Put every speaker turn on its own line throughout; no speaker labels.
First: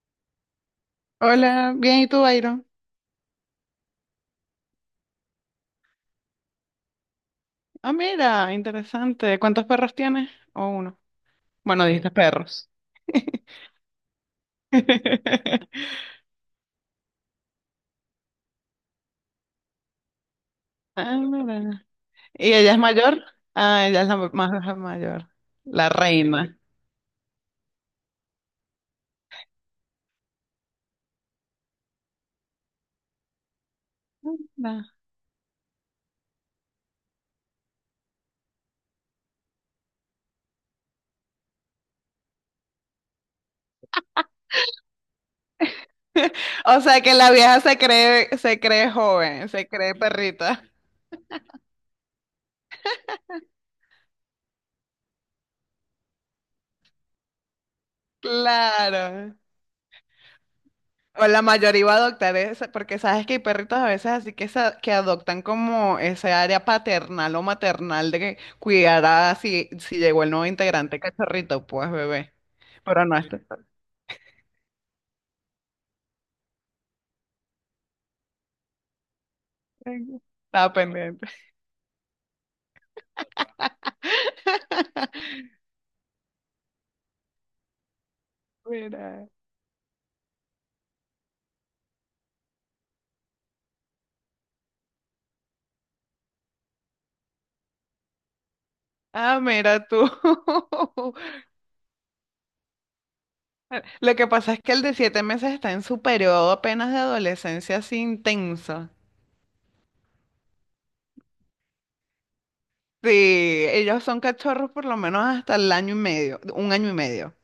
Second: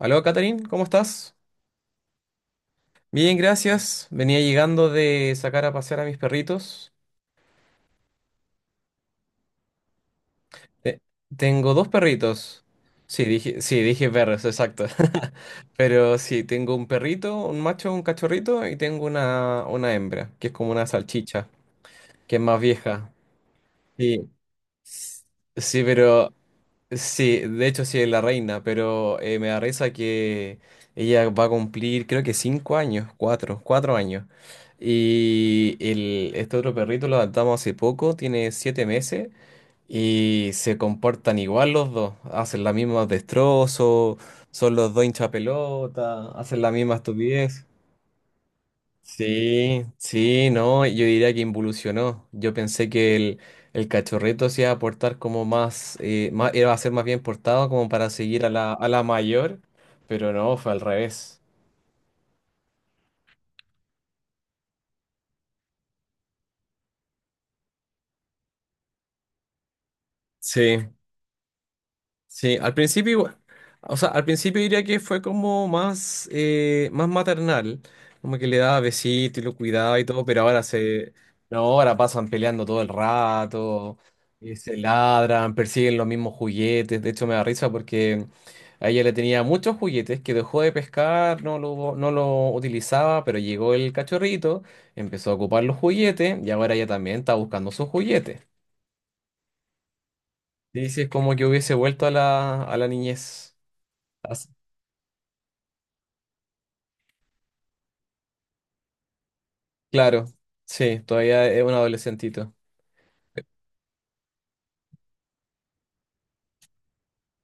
Aló, Catherine, ¿cómo estás?
Hola, bien, ¿y tú, Byron?
Bien, gracias. Venía llegando de sacar a pasear a mis perritos.
Ah, mira, interesante. ¿Cuántos perros tienes? O
Eh,
uno.
Tengo
Bueno,
dos
dijiste
perritos.
perros.
Sí, dije perros, exacto. Pero sí, tengo un perrito, un macho, un cachorrito y tengo una hembra, que es como una
Ah,
salchicha,
mira.
que es
¿Y
más
ella es
vieja.
mayor? Ah, ella es la
Sí.
más
S-
mayor,
Sí,
la
pero.
reina.
Sí, de hecho sí es la reina, pero me da risa que ella va a cumplir creo que 5 años, 4 años.
Ah.
Y este otro perrito lo adoptamos hace poco, tiene 7 meses y se comportan igual los dos, hacen la misma destrozos, son los dos hinchapelota, hacen la
O
misma
sea que la vieja
estupidez.
se cree joven, se
Sí,
cree
sí,
perrita.
no, yo diría que involucionó. Yo pensé que el cachorrito se iba a portar como más, iba a ser más bien portado como para seguir a la
Claro.
mayor, pero no, fue al
O
revés.
la mayoría iba a adoptar esa, porque sabes que hay perritos a veces así que, que adoptan como ese área paternal o maternal de que cuidará si, llegó el nuevo
Sí.
integrante cachorrito, pues bebé.
Sí, al
Pero
principio,
no, este
o sea, al principio diría que fue como más maternal, como que le daba besitos y lo cuidaba y todo, pero
estaba pendiente.
no, ahora pasan peleando todo el rato, y se ladran, persiguen los mismos juguetes, de hecho me da risa porque a ella le
Mira.
tenía muchos juguetes que dejó de pescar, no lo utilizaba, pero llegó el cachorrito, empezó a ocupar los juguetes y ahora ella también está buscando sus juguetes.
Ah, mira tú.
Y sí, es como que hubiese vuelto a la niñez.
Lo que pasa es que el de 7 meses está en su periodo apenas de adolescencia así intenso.
Claro, sí, todavía es un adolescentito.
Sí, ellos son cachorros por lo menos hasta el año y medio, 1 año y medio.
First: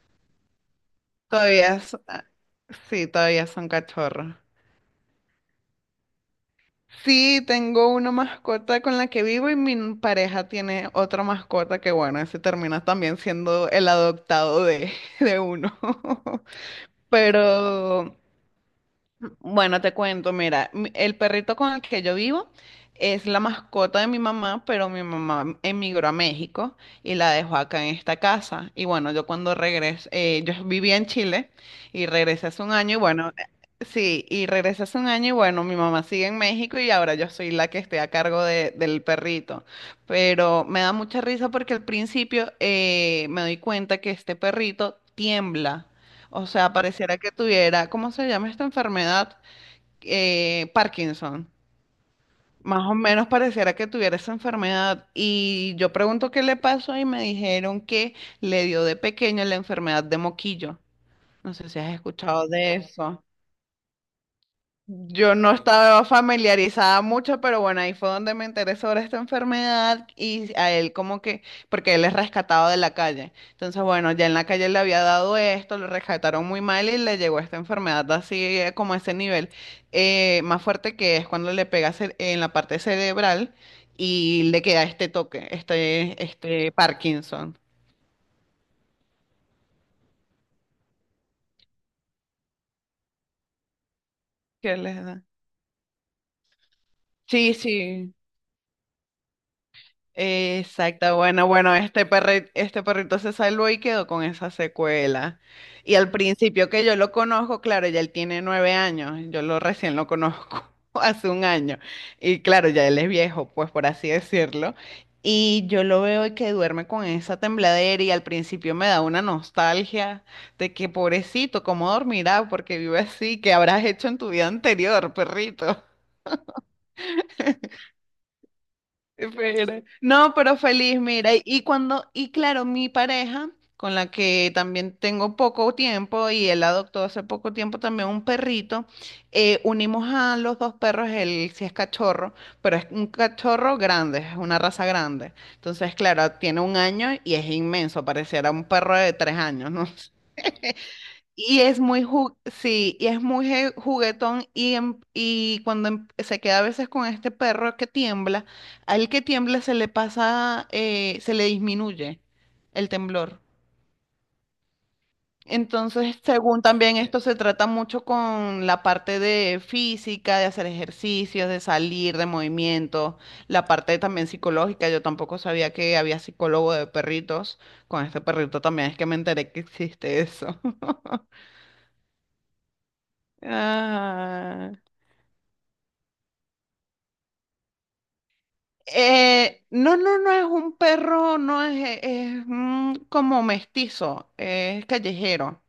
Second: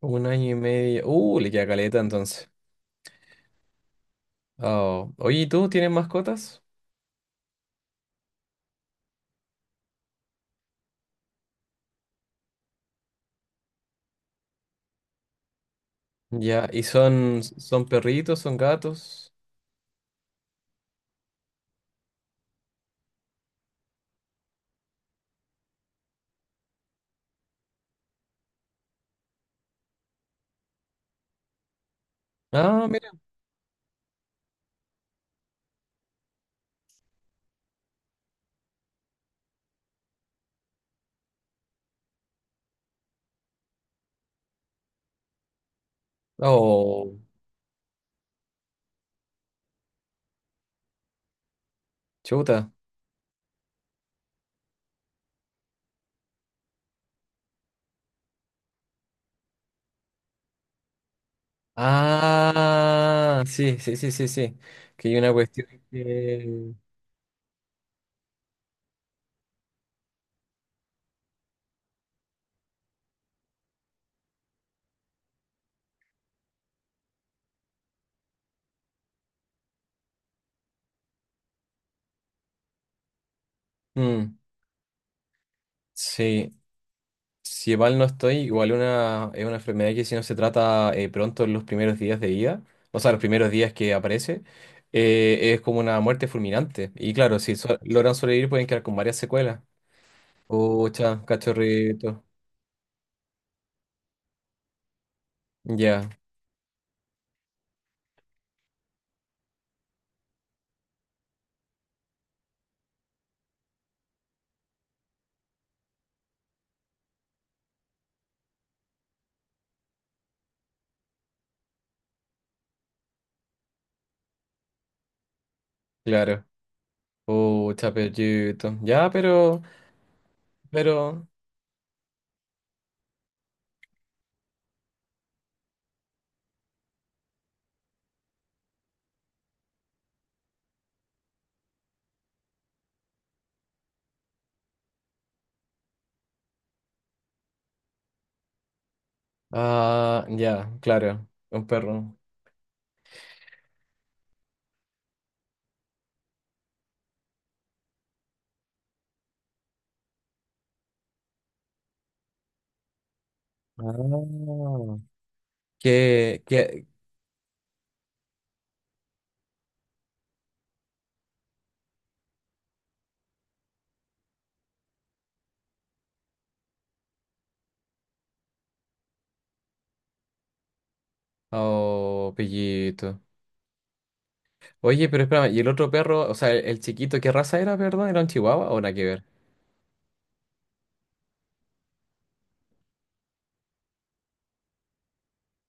Un año y medio. Le queda
Todavía,
caleta entonces.
sí, todavía son cachorros.
Oh. Oye, ¿y tú tienes mascotas?
Sí, tengo una mascota con la que vivo y mi pareja tiene otra mascota que, bueno, ese termina también siendo el adoptado de, de uno.
Ya, ¿y son
Pero
perritos, son gatos?
bueno, te cuento, mira, el perrito con el que yo vivo es la mascota de mi mamá, pero mi mamá emigró a México y la dejó acá en esta casa. Y bueno, yo cuando regresé, yo vivía en Chile y regresé hace un
Ah,
año y
mira.
bueno, sí, y regresé hace un año y bueno, mi mamá sigue en México y ahora yo soy la que estoy a cargo del perrito. Pero me da mucha risa porque al principio me doy cuenta que este perrito tiembla. O sea, pareciera
Oh,
que tuviera, ¿cómo se llama esta enfermedad? Parkinson.
chuta.
Más o menos pareciera que tuviera esa enfermedad. Y yo pregunto qué le pasó y me dijeron que le dio de pequeño la enfermedad de moquillo. No sé si has escuchado de eso.
Ah, sí, sí, sí, sí, sí. Que hay una
Yo no
cuestión
estaba
que...
familiarizada mucho, pero bueno, ahí fue donde me enteré sobre esta enfermedad y a él como que, porque él es rescatado de la calle. Entonces, bueno, ya en la calle le había dado esto, lo rescataron muy mal y le llegó esta enfermedad así como a ese nivel más fuerte, que es cuando le pega en la parte cerebral
Mm,
y le queda este toque, este,
sí.
este Parkinson.
Si mal no estoy, igual es una enfermedad que si no se trata pronto en los primeros días de vida, o sea, los primeros días que aparece,
¿Qué les da?
es como una muerte fulminante. Y claro,
Sí,
si logran
sí.
sobrevivir pueden quedar con varias secuelas.
Exacto,
Ucha,
bueno, bueno, este
cachorrito.
este perrito se salvó y quedó con esa secuela. Y
Ya,
al principio que yo lo conozco, claro, ya él tiene 9 años, yo lo recién lo conozco hace un año. Y claro, ya él es viejo, pues por así decirlo. Y yo lo veo y que duerme con esa tembladera y al principio me da una nostalgia de que pobrecito, ¿cómo dormirá? Porque vive así, ¿qué habrás hecho en tu vida anterior, perrito?
claro. Ucha, perrito. Ya,
Espera. No, pero feliz,
pero,
mira, y cuando, y claro, mi pareja, con la que también tengo poco tiempo, y él adoptó hace poco tiempo también un perrito, unimos a los dos perros. Él sí es cachorro, pero es un cachorro grande, es una raza grande. Entonces, claro, tiene un año y es inmenso, pareciera un perro de 3 años, ¿no?
ah, ya, claro,
Y
un
es muy,
perro.
sí, y es muy juguetón y, y cuando se queda a veces con este perro que tiembla, al que tiembla se le pasa, se le disminuye el temblor.
Ah.
Entonces,
¿Qué,
según
qué?
también esto se trata mucho con la parte de física, de hacer ejercicios, de salir, de movimiento, la parte también psicológica. Yo tampoco sabía que había psicólogo de perritos. Con este perrito también es que me enteré que existe eso.
Oh, pellito.
Ah.
Oye, pero espérame, ¿y el otro perro, o sea, el chiquito, qué raza era, perdón? ¿Era un chihuahua o nada que ver?
No, no, no es un perro, no es, es un como mestizo, es callejero,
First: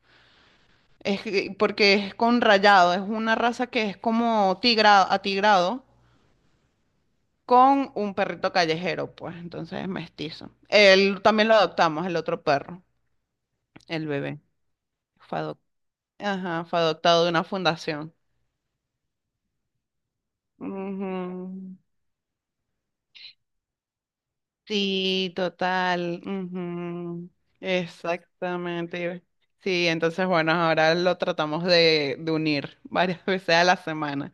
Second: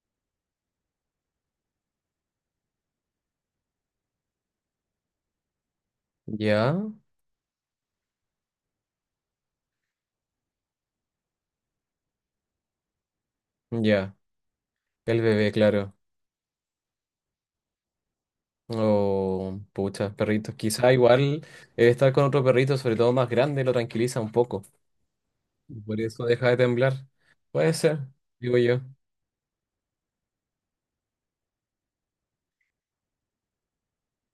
porque es con rayado, es una raza que es como tigrado, atigrado
Ya,
con un perrito callejero, pues entonces es mestizo. Él también lo adoptamos, el otro perro, el
ya,
bebé,
el
fue
bebé,
adop-
claro.
ajá, fue adoptado de una fundación.
Oh, pucha, perritos. Quizá igual
Ujú.
el estar con otro perrito, sobre todo más grande, lo tranquiliza un poco.
Sí,
Y por
total.
eso deja de temblar.
Ujú,
Puede ser, digo yo.
exactamente. Sí, entonces, bueno, ahora lo tratamos de unir varias veces a la semana.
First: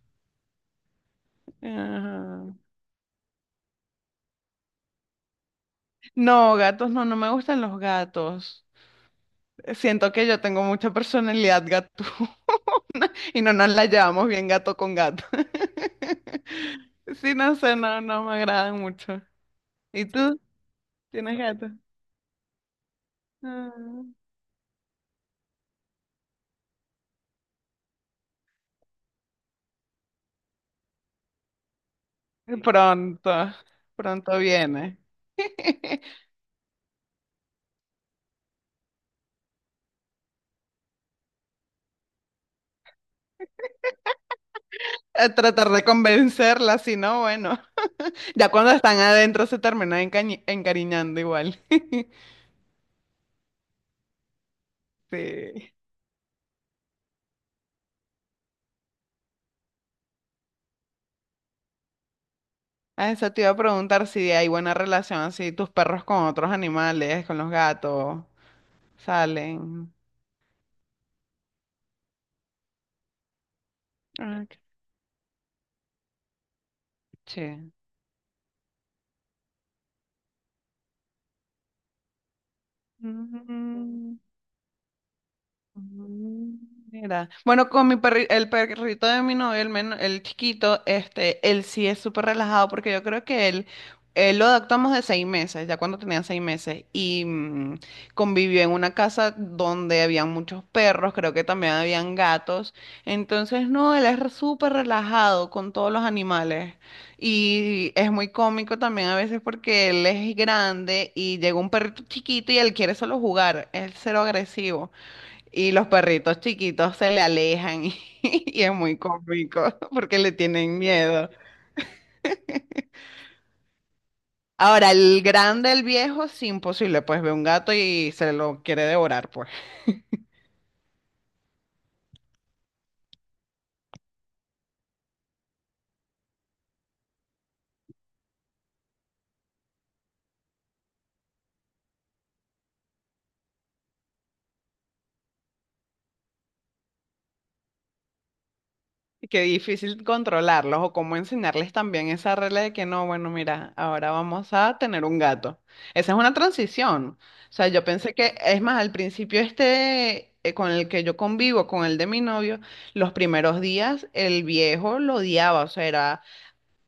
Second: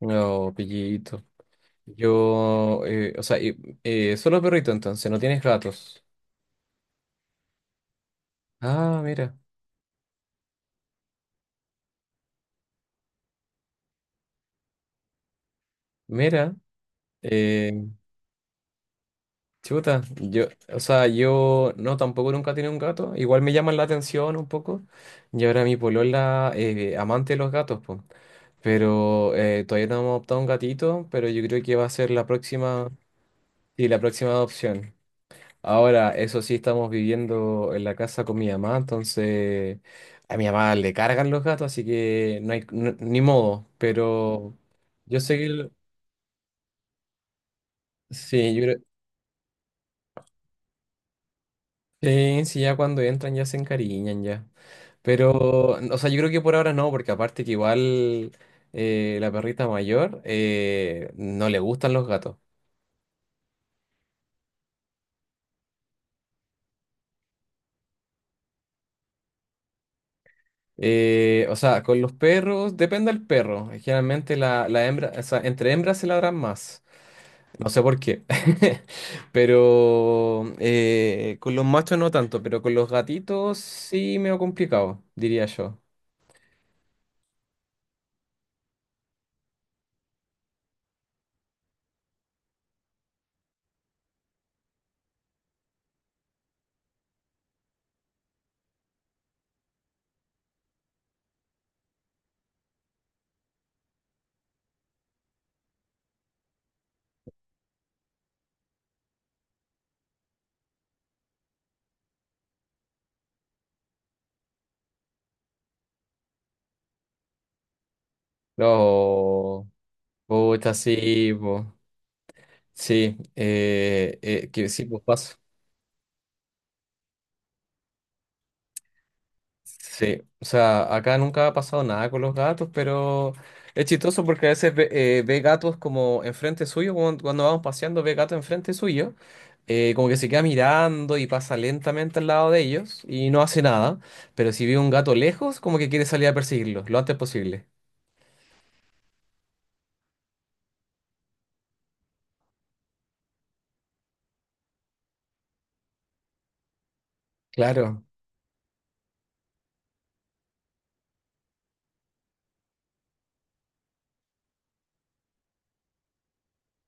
No, pillito.
Ajá.
O sea, solo perrito entonces, no tienes gatos.
No, gatos, no, no me gustan los gatos.
Ah, mira,
Siento que yo tengo mucha personalidad gato y no nos la llevamos bien gato con gato.
mira.
Sí, no
eh,
sé, no, no me agradan mucho.
Chuta,
¿Y tú?
o sea,
¿Tienes gato?
yo no tampoco nunca he tenido un gato, igual me llaman la
Ah,
atención un poco, y ahora mi polola amante de los gatos, pues. Pero todavía no hemos adoptado un gatito, pero yo creo que va a ser la próxima,
pronto,
sí, la próxima
pronto
adopción.
viene.
Ahora, eso sí, estamos viviendo en la casa con mi mamá, entonces a mi mamá le cargan los gatos, así que no hay ni modo. Pero yo
A
sé que
tratar de convencerla, si no, bueno, ya
sí,
cuando están adentro se terminan encariñando igual.
sí, sí, ya cuando entran ya se encariñan ya. Pero,
Sí.
o sea, yo creo que por ahora no, porque aparte que igual la perrita mayor no le gustan los gatos.
A eso te iba a preguntar si hay buena relación así, tus perros con otros animales, con los gatos, salen.
O sea, con los perros, depende del perro. Generalmente
Ah, qué
la hembra, o sea, entre hembras se ladran más. No
che.
sé por qué. Pero con los machos no tanto, pero con los gatitos sí me ha complicado, diría yo.
Mm, mira, bueno, con mi el perrito de mi novio, el, el chiquito, este, él sí es súper relajado porque yo creo que él lo adoptamos de 6 meses, ya cuando tenía 6 meses, y mm, convivió en una casa donde habían muchos perros, creo que también habían gatos, entonces no, él es súper relajado con todos los animales y es muy cómico también a veces porque él es grande y llega un perrito chiquito y él quiere solo jugar, es cero agresivo. Y los perritos chiquitos se le alejan y, es muy
No,
cómico porque le
pucha,
tienen miedo.
sí, po. Sí, que sí,
Ahora,
pues
el
paso.
grande, el viejo, sí, imposible, pues ve un gato y se lo quiere devorar, pues.
Sí, o sea, acá nunca ha pasado nada con los gatos, pero es chistoso porque a veces ve gatos como enfrente suyo, cuando vamos paseando ve gatos enfrente suyo, como que se queda mirando y pasa lentamente al lado de ellos y no hace nada, pero si ve un gato lejos, como que quiere salir a perseguirlo lo antes posible.
Y qué difícil controlarlos o cómo enseñarles también esa regla de que no, bueno, mira, ahora vamos a tener un gato. Esa es una transición. O sea, yo
Claro.
pensé que, es más, al principio este, con el que yo convivo, con el de mi novio, los primeros días el viejo lo odiaba, o sea, era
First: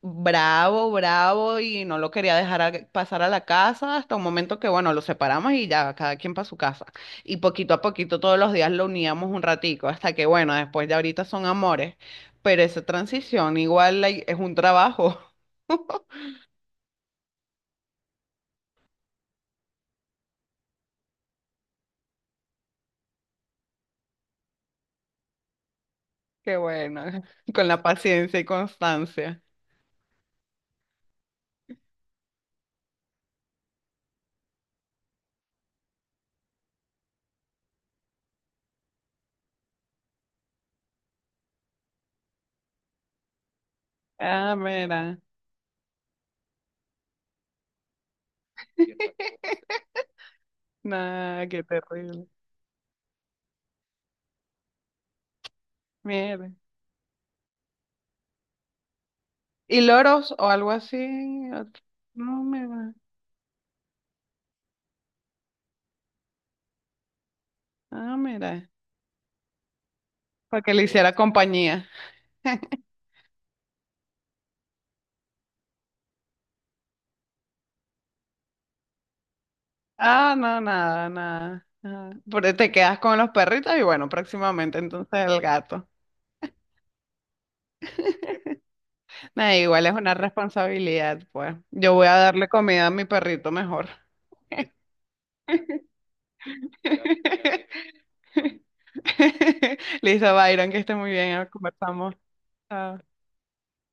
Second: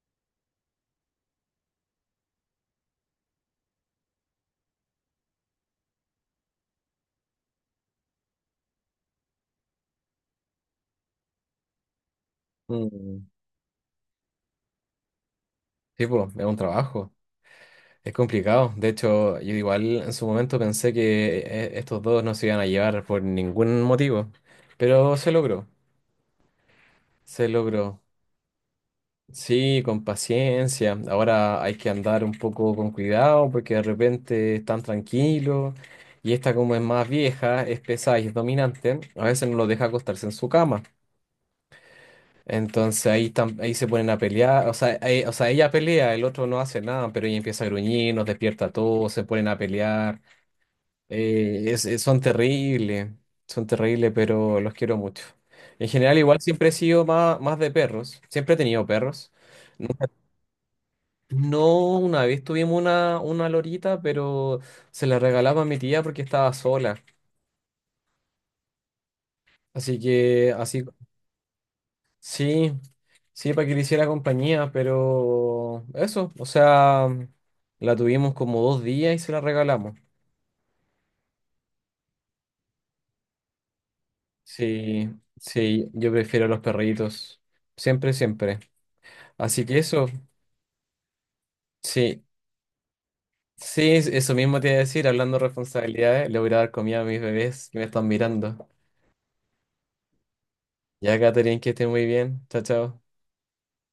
bravo, bravo y no lo quería dejar pasar a la casa hasta un momento que, bueno, lo separamos y ya, cada quien para su casa. Y poquito a poquito todos los días lo uníamos un ratico hasta que, bueno, después de ahorita son amores, pero esa
Mm.
transición igual es un trabajo.
Sí, pues, es un trabajo, es complicado. De hecho, yo igual en su momento pensé que estos dos no se iban a llevar por ningún motivo, pero se logró.
Qué bueno,
Se
con la
logró.
paciencia y constancia.
Sí, con paciencia. Ahora hay que andar un poco con cuidado porque de repente están tranquilos y esta como es más vieja, es pesada y es dominante, a veces no lo deja acostarse en su cama. Entonces ahí se ponen a
Ah,
pelear, o sea,
mira.
eh, o sea, ella pelea, el otro no hace nada, pero ella empieza a gruñir, nos despierta a todos, se ponen a pelear.
Nah, qué
Son
terrible.
terribles, son terribles, pero los quiero mucho. En general, igual
Mira.
siempre he sido más de perros, siempre he tenido perros.
¿Y loros o algo así?
No, una vez
No,
tuvimos
mira.
una lorita, pero se la regalaba a mi tía porque estaba sola.
Ah, mira.
Así que,
Para que le hiciera compañía.
sí, sí, para que le hiciera compañía, pero eso, o sea, la tuvimos como 2 días y se la regalamos.
Ah, no, nada, nada. Nada. Pero te quedas con los perritos y bueno, próximamente
Sí,
entonces el gato.
sí, yo prefiero los perritos, siempre, siempre.
Nada,
Así que
igual es
eso,
una responsabilidad, pues. Yo voy a
sí,
darle comida a mi perrito mejor.
sí, eso mismo te iba a decir, hablando de responsabilidades, le voy a dar comida a mis bebés que me están mirando.
Listo, Byron, que esté muy
Ya,
bien,
Catherine, que esté muy
conversamos.
bien, chao, chao.
Chao.